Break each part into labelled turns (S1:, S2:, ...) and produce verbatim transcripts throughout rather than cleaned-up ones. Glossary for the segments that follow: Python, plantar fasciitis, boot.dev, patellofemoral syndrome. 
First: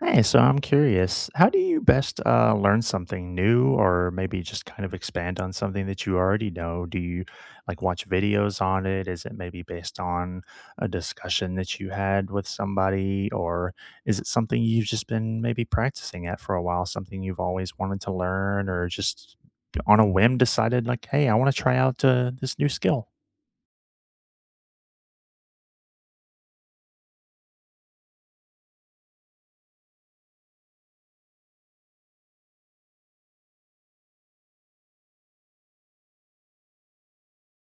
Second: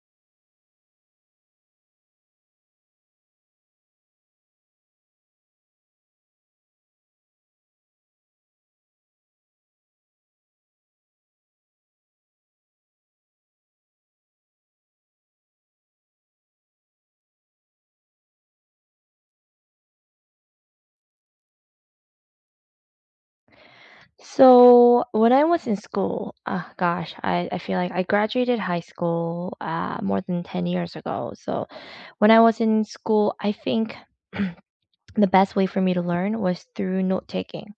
S1: Hey, so I'm curious, how do you best uh, learn something new or maybe just kind of expand on something that you already know? Do you like watch videos on it? Is it maybe based on a discussion that you had with somebody? Or is it something you've just been maybe practicing at for a while, something you've always wanted to learn or just on a whim decided like, hey, I want to try out uh, this new skill?
S2: So when I was in school, ah, gosh, I, I feel like I graduated high school uh, more than ten years ago. So when I was in school, I think the best way for me to learn was through note taking.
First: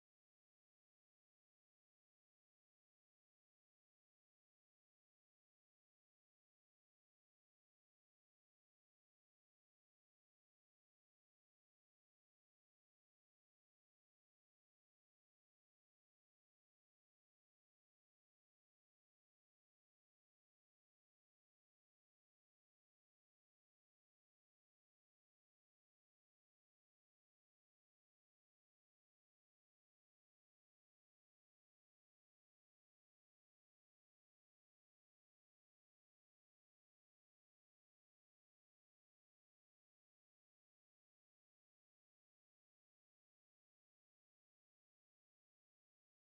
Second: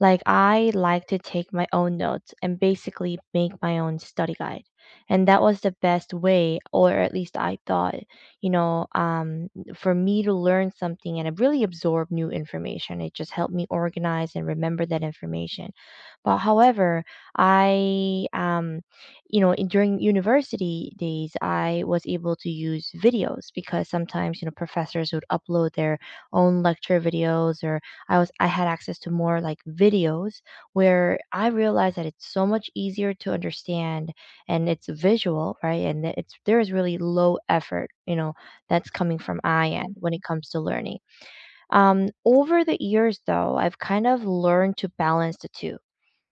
S2: Like I like to take my own notes and basically make my own study guide. And that was the best way, or at least I thought, you know, um, for me to learn something and really absorb new information. It just helped me organize and remember that information. But however, I, um, you know, in- during university days, I was able to use videos because sometimes, you know, professors would upload their own lecture videos, or I was I had access to more like videos where I realized that it's so much easier to understand and it's visual, right? And that it's there is really low effort, you know, that's coming from I end when it comes to learning. Um, over the years, though, I've kind of learned to balance the two,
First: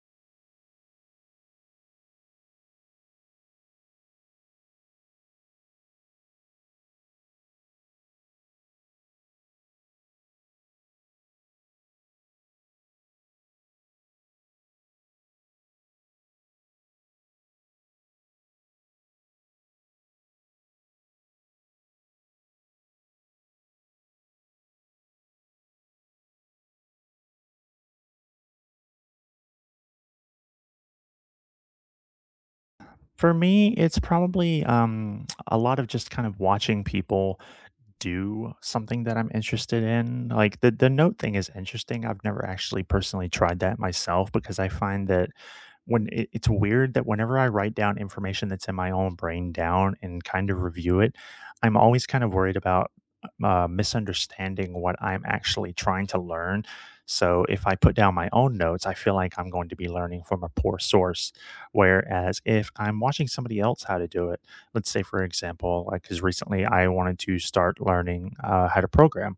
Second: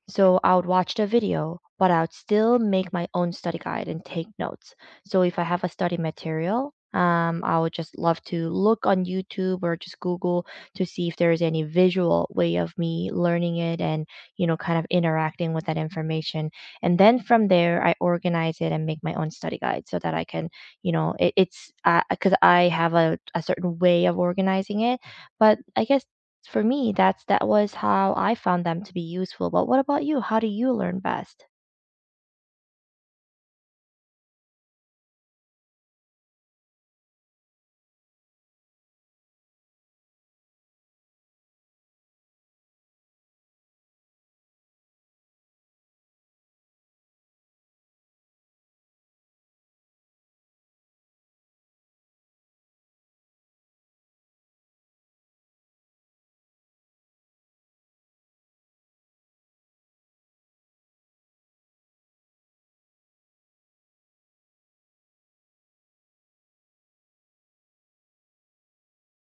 S2: so I would watch the video, but I would still make my own study guide and take notes. So if I have a study material, um, I would just love to look on YouTube or just Google to see if there is any visual way of me learning it and, you know, kind of interacting with that information. And then from there, I organize it and make my own study guide so that I can, you know, it, it's because I have a, a certain way of organizing it. But I guess for me, that's that was how I found them to be useful. But what about you? How do you learn best?
S1: For me, it's probably um, a lot of just kind of watching people do something that I'm interested in. Like the the note thing is interesting. I've never actually personally tried that myself because I find that when it, it's weird that whenever I write down information that's in my own brain down and kind of review it, I'm always kind of worried about uh, misunderstanding what I'm actually trying to learn. So if I put down my own notes, I feel like I'm going to be learning from a poor source. Whereas if I'm watching somebody else how to do it, let's say for example, like because recently I wanted to start learning uh, how to program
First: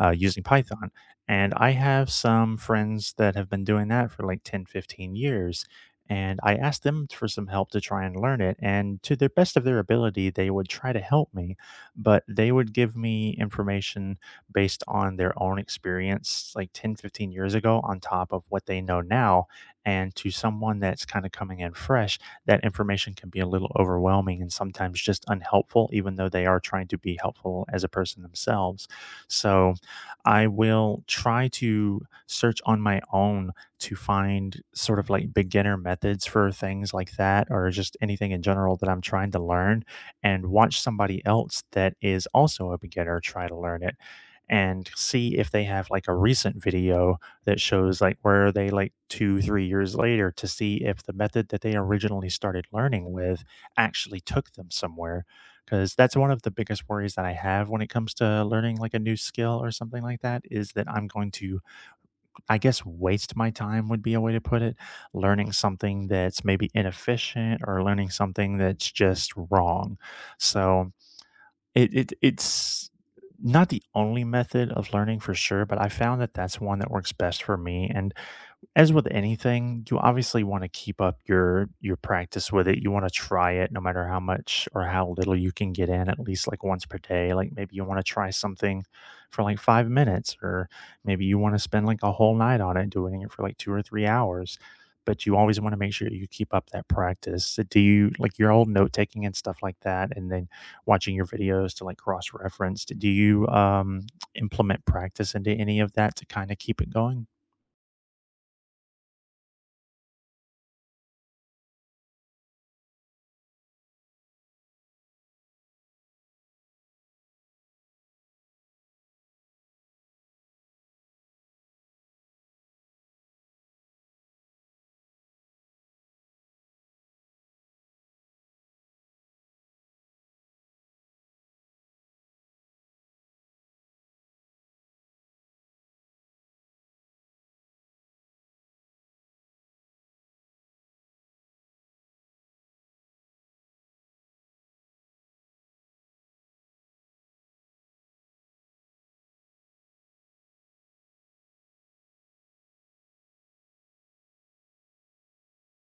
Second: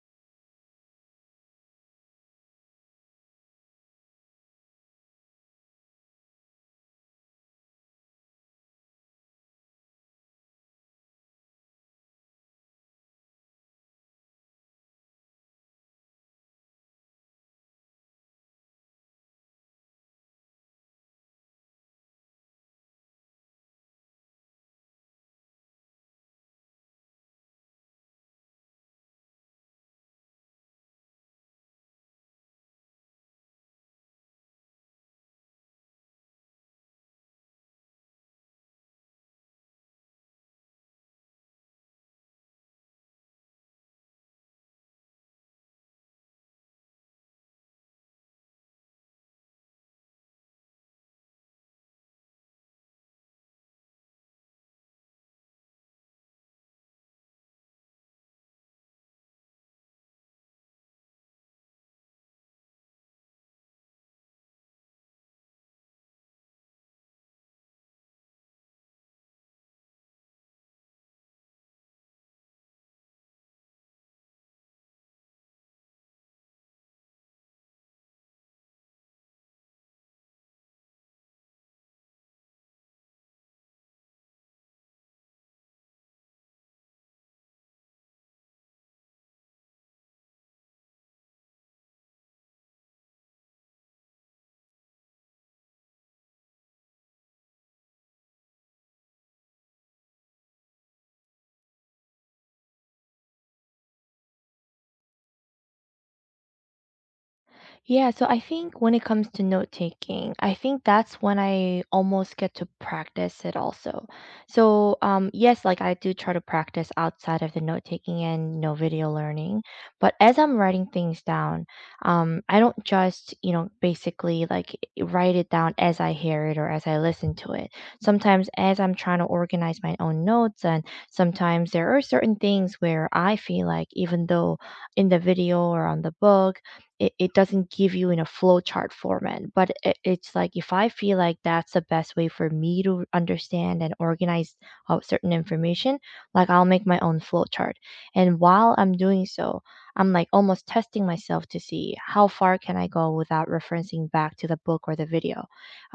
S1: uh, using Python. And I have some friends that have been doing that for like ten, fifteen years. And I asked them for some help to try and learn it. And to the best of their ability, they would try to help me, but they would give me information based on their own experience like ten, fifteen years ago on top of what they know now. And to someone that's kind of coming in fresh, that information can be a little overwhelming and sometimes just unhelpful, even though they are trying to be helpful as a person themselves. So, I will try to search on my own to find sort of like beginner methods for things like that, or just anything in general that I'm trying to learn, and watch somebody else that is also a beginner try to learn it and see if they have like a recent video that shows like where they like two, three years later to see if the method that they originally started learning with actually took them somewhere. Because that's one of the biggest worries that I have when it comes to learning like a new skill or something like that is that I'm going to, I guess, waste my time would be a way to put it, learning something that's maybe inefficient or learning something that's just wrong. So it, it it's not the only method of learning for sure, but I found that that's one that works best for me. And as with anything, you obviously want to keep up your your practice with it. You want to try it no matter how much or how little you can get in, at least like once per day. Like maybe you want to try something for like five minutes, or maybe you want to spend like a whole night on it, doing it for like two or three hours. But you always want to make sure you keep up that practice. So do you like your old note taking and stuff like that, and then watching your videos to like cross reference? Do you um, implement practice into any of that to kind of keep it going?
S2: Yeah, so I think when it comes to note taking, I think that's when I almost get to practice it also. So, um, yes, like I do try to practice outside of the note taking and, you know, video learning, but as I'm writing things down, um, I don't just, you know, basically like i- write it down as I hear it or as I listen to it. Sometimes as I'm trying to organize my own notes, and sometimes there are certain things where I feel like even though in the video or on the book it, it doesn't give you in a flowchart format, but it, it's like if I feel like that's the best way for me to understand and organize uh, certain information, like I'll make my own flowchart. And while I'm doing so, I'm like almost testing myself to see how far can I go without referencing back to the book or the video,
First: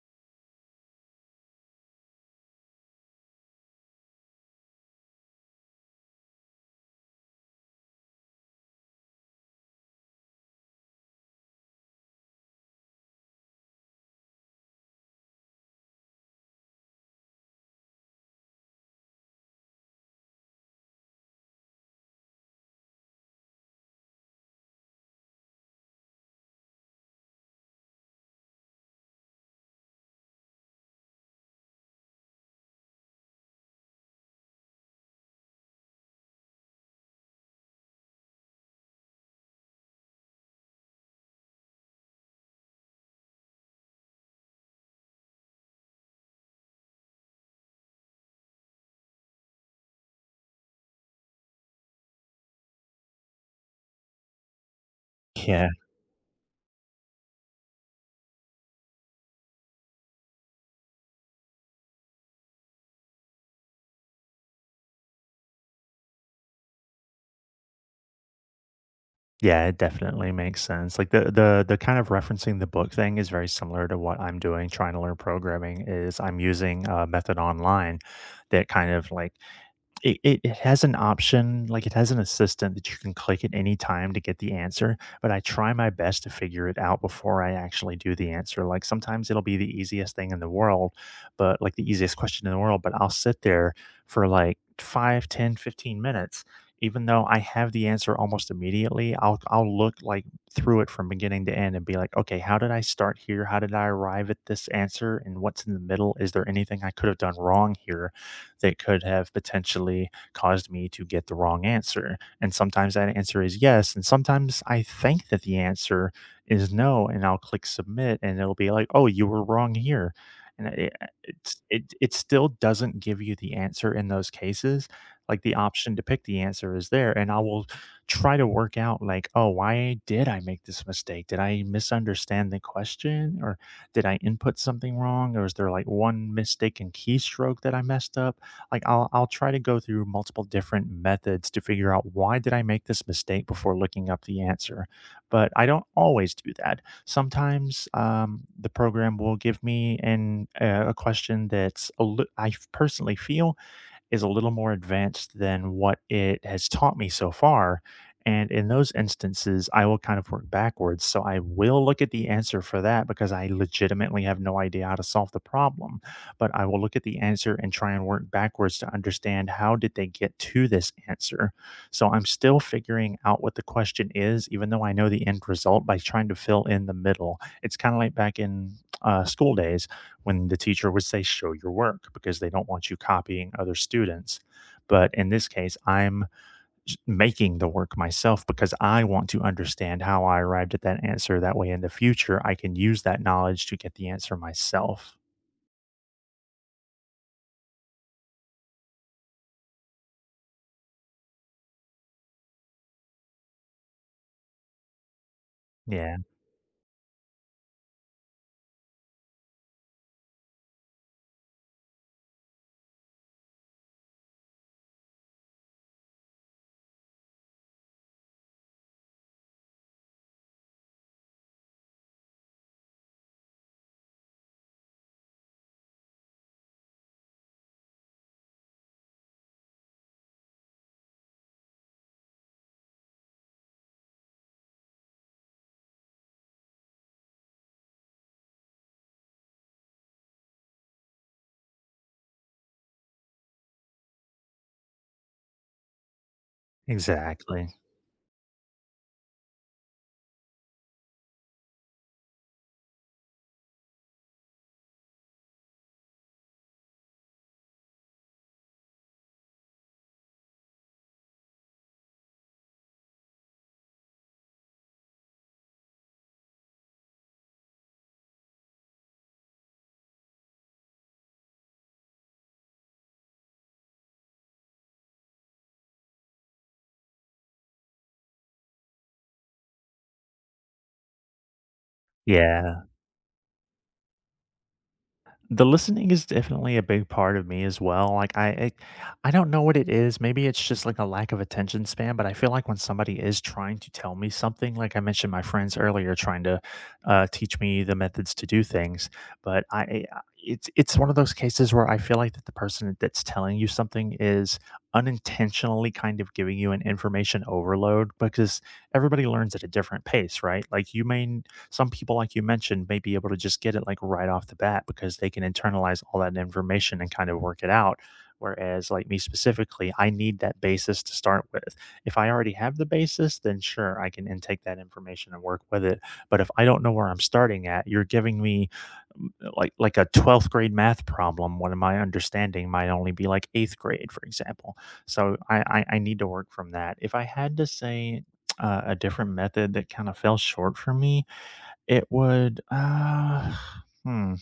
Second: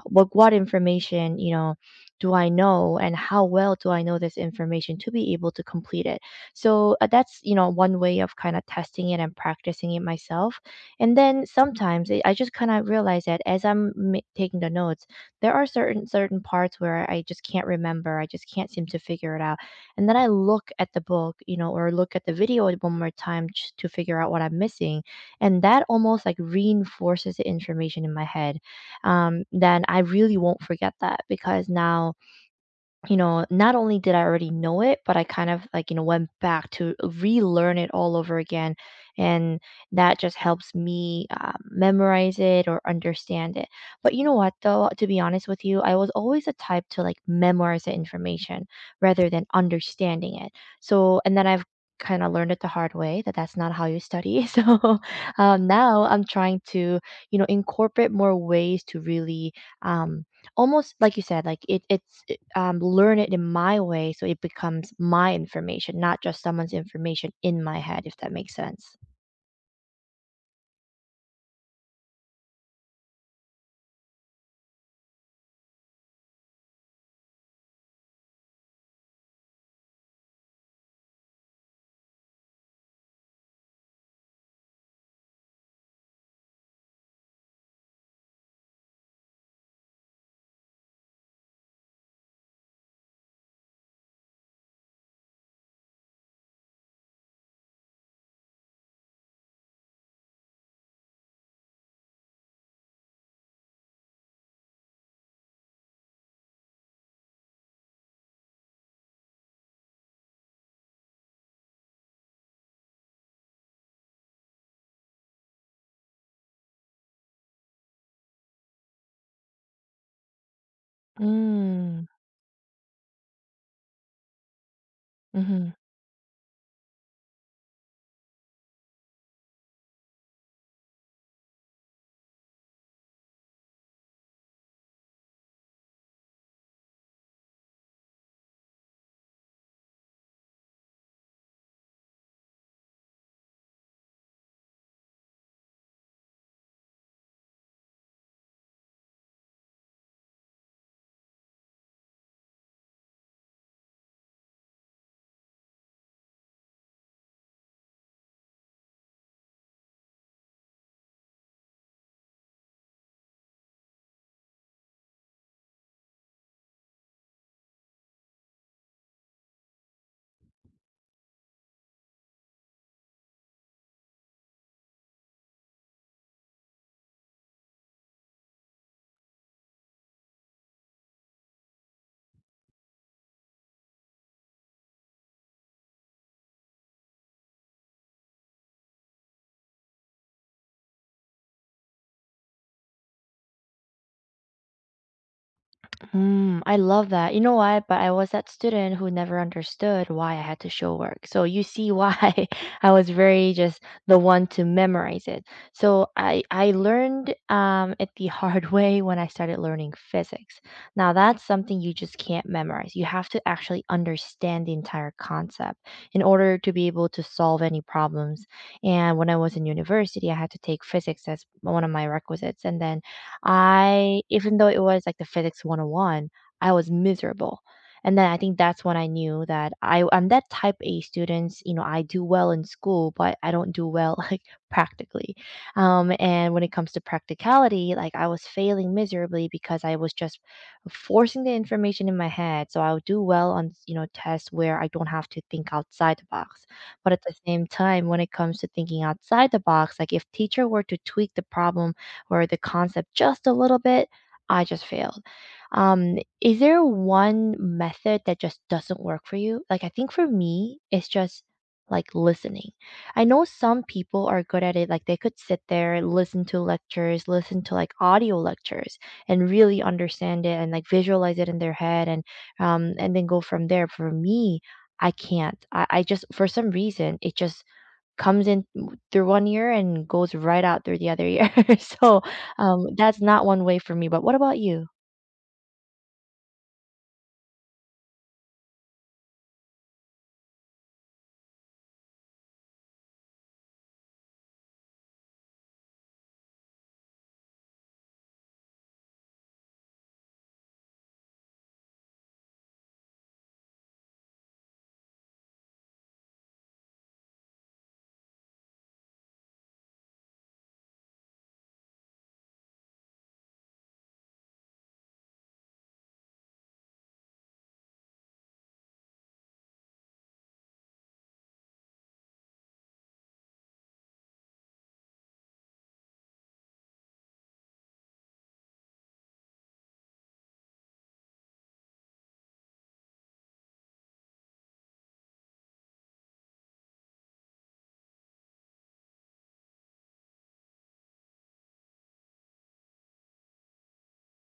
S2: like, what information, you know, do I know and how well do I know this information to be able to complete it? So uh, that's, you know, one way of kind of testing it and practicing it myself. And then sometimes I I just kind of realize that as I'm ma- taking the notes, there are certain certain parts where I just can't remember. I just can't seem to figure it out. And then I look at the book, you know, or look at the video one more time just to figure out what I'm missing. And that almost like reinforces the information in my head, um, then I really won't forget that because now, you know, not only did I already know it, but I kind of like, you know, went back to relearn it all over again. And that just helps me uh, memorize it or understand it. But you know what, though, to be honest with you, I was always the type to like memorize the information rather than understanding it. So, and then I've kind of learned it the hard way that that's not how you study. So um,
S1: Yeah,
S2: now I'm trying to, you know, incorporate more ways to really um, almost like you said, like it, it's, um, learn it in my way so it becomes my information, not just someone's information in my head, if that makes sense.
S1: Yeah, it definitely makes sense. Like the the the kind of referencing the book thing is very similar to what I'm doing trying to learn programming is I'm using a method online that kind of like it it it has an option, like, it has an assistant that you can click at any time to get the answer, but I try my best to figure it out before I actually do the answer, like, sometimes it'll be the easiest thing in the world, but like, the easiest question in the world, but I'll sit there for, like, five, ten, fifteen minutes, even though I have the answer almost immediately, I'll I'll look, like, through it from beginning to end and be like, "Okay, how did I start here? How did I arrive at this answer, and what's in the middle? Is there anything I could have done wrong here?" That could have potentially caused me to get the wrong answer. And sometimes that answer is yes. And sometimes I think that the answer is no. And I'll click submit and it'll be like, oh, you were wrong here. And it, uh, it's, it,
S2: Mm.
S1: it still doesn't give you the answer in those cases. Like the option to pick the answer is there. And I will try to work out, like, oh, why did I make this mistake? Did I misunderstand the question? Or did I input something wrong? Or is there like one mistaken keystroke that I messed up? like I'll I'll try to go through multiple different methods to figure out why did I make this mistake before looking up the answer. But I don't always do that. Sometimes um, the program will give me an uh, a question that's a li- I f- personally feel is a little more advanced than what it has taught me so far. And in those instances, I will kind of work backwards. So I will look at the answer for that because I legitimately have no idea how to solve the problem. But I will look at the answer and try and work backwards to understand how did they get to this answer. So I'm still figuring out what the question is, even though I know the end result by trying to fill in the middle. It's kind of like back in uh, school days when the teacher would say, "Show your work," because they don't want you copying other students. But in this case, I'm s- making the work myself because I want to understand how I arrived at that answer. That way, in the future, I can use that knowledge to get the answer myself.
S2: Mm, I love that. You know what? But I was that student who never understood why I had to show work. So you see why I was very just the one to memorize it. So
S1: Yeah,
S2: I I learned um it the hard way when I started learning physics. Now that's something you just can't memorize. You have to actually understand the entire concept in order to be able to solve any problems. And when I was in university, I had to take physics as one of my requisites, and then I, even though it was like the physics one oh one, I was miserable. And then I think that's when I knew that I I'm that type A students, you know, I do well in school, but I don't do well like practically. Um, and when it comes to practicality, like I was failing miserably because I was just forcing the information in my head. So I would do well on, you know, tests where I don't have to think outside the box. But at the
S1: exactly.
S2: same time, when it comes to thinking outside the box, like if teacher were to tweak the problem or the concept just a little bit, I just failed. Um, is there one method that just doesn't work for you? Like, I think for me, it's just like listening. I know some people are good at it. Like, they could sit there, listen to lectures, listen to like audio lectures, and really understand it and like visualize it in their head and um and then go from there. For me, I can't. I, I just for some reason it just comes in w through one ear and goes right out through the other ear. So,
S1: Yeah.
S2: um, that's not one way for me, but what about you?
S1: The listening is definitely a big part of me as well. Like I, I I don't know what it is. Maybe it's just like a lack of attention span, but I feel like when somebody is trying to tell me something, like I mentioned my friends earlier trying to uh, teach me the methods to do things, but I I- it's it's one of those cases where I feel like that the person that's telling you something is unintentionally kind of giving you an information overload because everybody learns at a different pace, right? Like you may some people, like you mentioned, may be able to just get it like right off the bat because they can internalize all that information and kind of work it out. Whereas, like me specifically, I need that basis to start with. If I already have the basis, then sure, I can intake that information and work with it. But if I don't know where I'm starting at, you're giving me m- like like a twelfth grade math problem when my understanding might only be like eighth grade, for example. So i i, I need to work from that. If I had to say uh, a different method that kind of fell short for me, it would, uh, hmm,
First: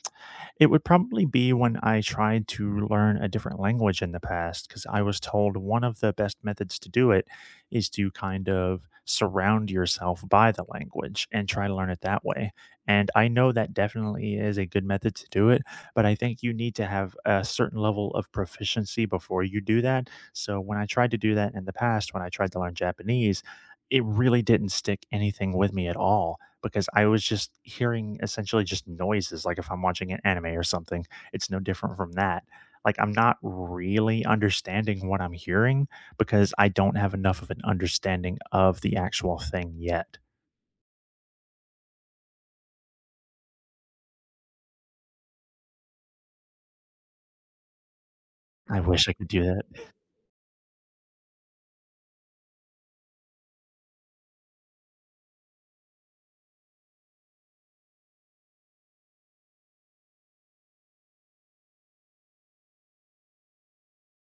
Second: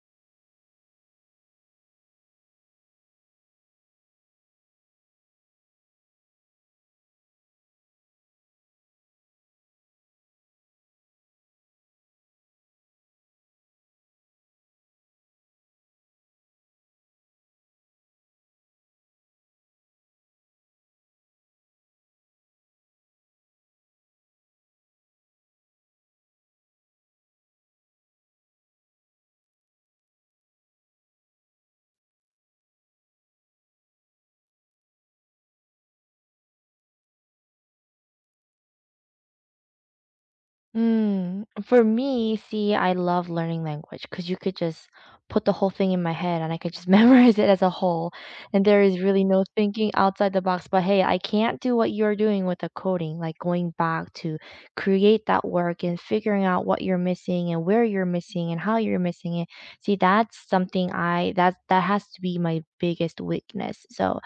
S1: it would probably be when I tried to learn a different language in the past, because I was told one of the best methods to do it is to kind of surround yourself by the language and try to learn it that way. And I know that definitely is a good method to do it, but I think you need to have a certain level of proficiency before you do that. So when I tried to do that in the past, when I tried to learn Japanese, it really didn't stick anything with me at all because I was just hearing essentially just noises, like if I'm watching an anime or something, it's no different from that. Like I'm not really understanding what I'm hearing because I don't have enough of an understanding of the actual thing yet.
S2: Mm, for me, see, I love learning language because you could just put the whole thing in my head and I could just memorize it as a whole. And
S1: I
S2: there is
S1: wish I
S2: really
S1: could do
S2: no
S1: that.
S2: thinking outside the box. But hey, I can't do what you're doing with the coding, like going back to create that work and figuring out what you're missing and where you're missing and how you're missing it. See, that's something I that that has to be my biggest weakness. So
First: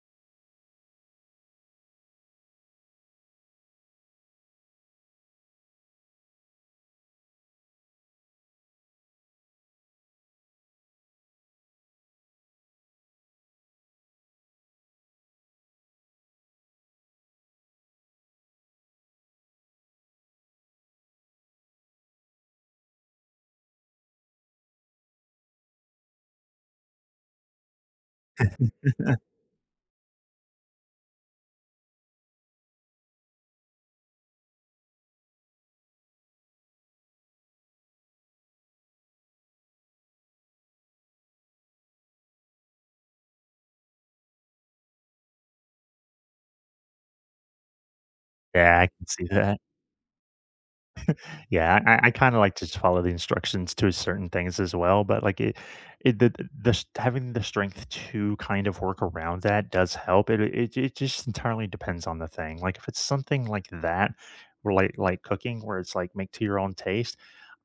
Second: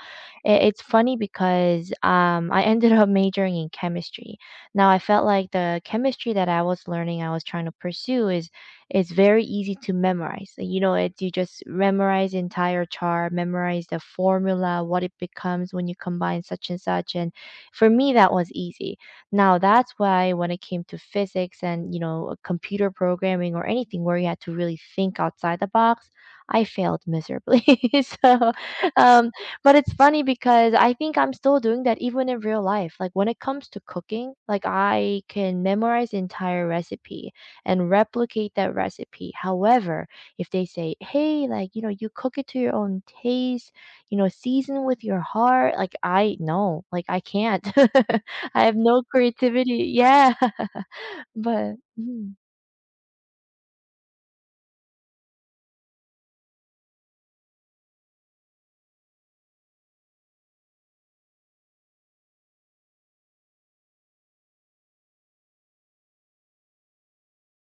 S2: it, it's funny because um I ended up majoring in chemistry. Now I felt like the chemistry that I was learning, I was trying to pursue is is very easy to memorize. You know, it you just memorize the entire chart, memorize the formula, what it becomes when you combine such and such. And for me, that was easy. Now that's why when it came to physics and, you know, computer programming or anything where you had to really think outside the box, I failed miserably. So um, but it's funny because I think I'm still doing that even in real life. Like when it comes to cooking, like I can memorize the entire recipe and replicate that recipe. However, if they say, "Hey, like, you know, you cook it to your own taste, you know, season with your heart." Like I no, like I can't. I have
S1: Yeah, I
S2: no
S1: can see that.
S2: creativity. Yeah. But
S1: Yeah, I I
S2: mhm.
S1: kinda like to just follow the instructions to certain things as well, but, like, it it the the s having the strength to kind of work around that does help. It it it just entirely depends on the thing. Like, if it's something like that, where like like cooking, where it's like, make to your own taste,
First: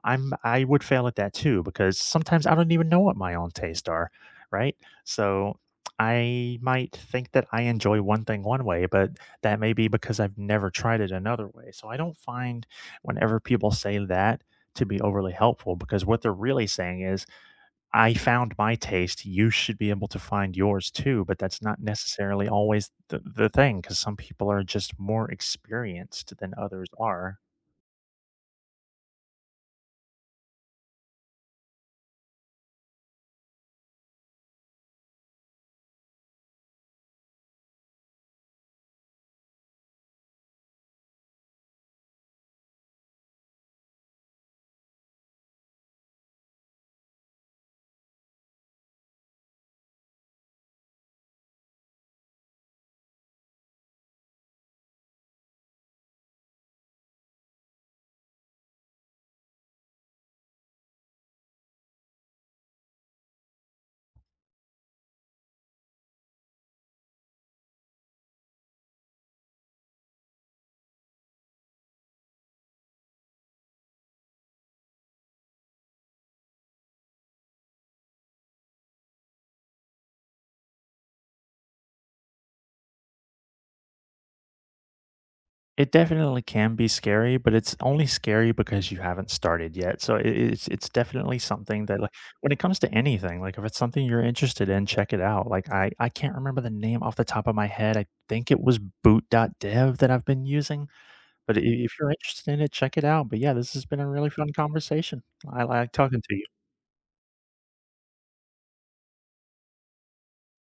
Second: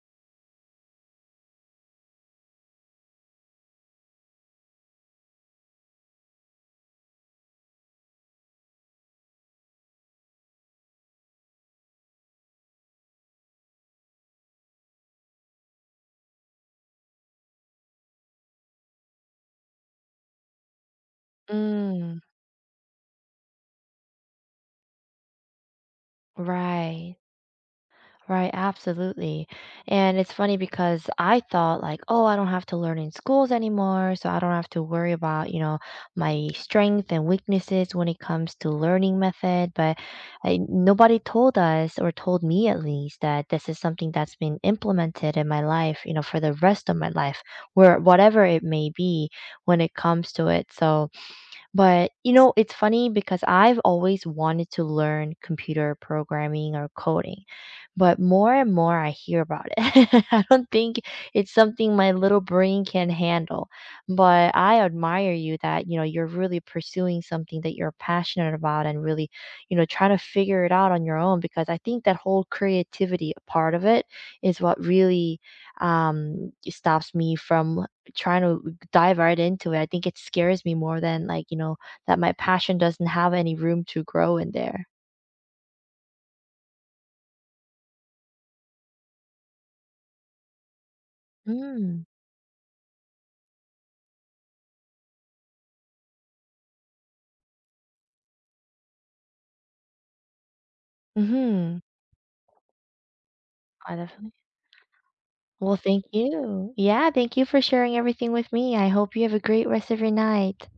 S1: I'm I would fail at that too because sometimes I don't even know what my own tastes are, right? So I might think that I enjoy one thing one way, but that may be because I've never tried it another way. So I don't find whenever people say that to be overly helpful because what they're really saying is I found my taste, you should be able to find yours too, but that's not
S2: Mm,
S1: necessarily always the, the thing because some people are just more experienced than others
S2: right.
S1: are.
S2: Right, absolutely. And it's funny because I thought like, oh, I don't have to learn in schools anymore, so I don't have to worry about, you know, my strength and weaknesses when it comes to learning method, but I, nobody told us, or told me at least, that this is something that's been implemented in my life, you know, for the rest of my life, where whatever it may be when it comes to it. So, but, you know, it's funny because I've always wanted to learn computer programming or coding, but more and more I hear about it, I don't think it's something my little brain can handle. But I admire you that, you know, you're really pursuing something that you're passionate about and really, you know, trying to figure it out on your own, because I think that whole creativity part of it is what really um stops me from trying to dive right into it. I think it scares me more than, like, you know, that my passion doesn't have any room to grow in there.
S1: It definitely can be scary, but it's only scary because you haven't started yet. So it, it's it's definitely something that
S2: Mm.
S1: like when it comes to anything, like if it's something you're interested in, check it out. Like I I can't remember the name off the top of my head. I think it was boot.dev that I've been using, but i-
S2: Mhm.
S1: if you're interested in it, check it out. But yeah, this has
S2: I
S1: been a really
S2: definitely.
S1: fun conversation. I
S2: Well,
S1: like
S2: thank
S1: talking to you.
S2: you. Yeah, thank you for sharing everything with me. I hope you have a great rest of your night.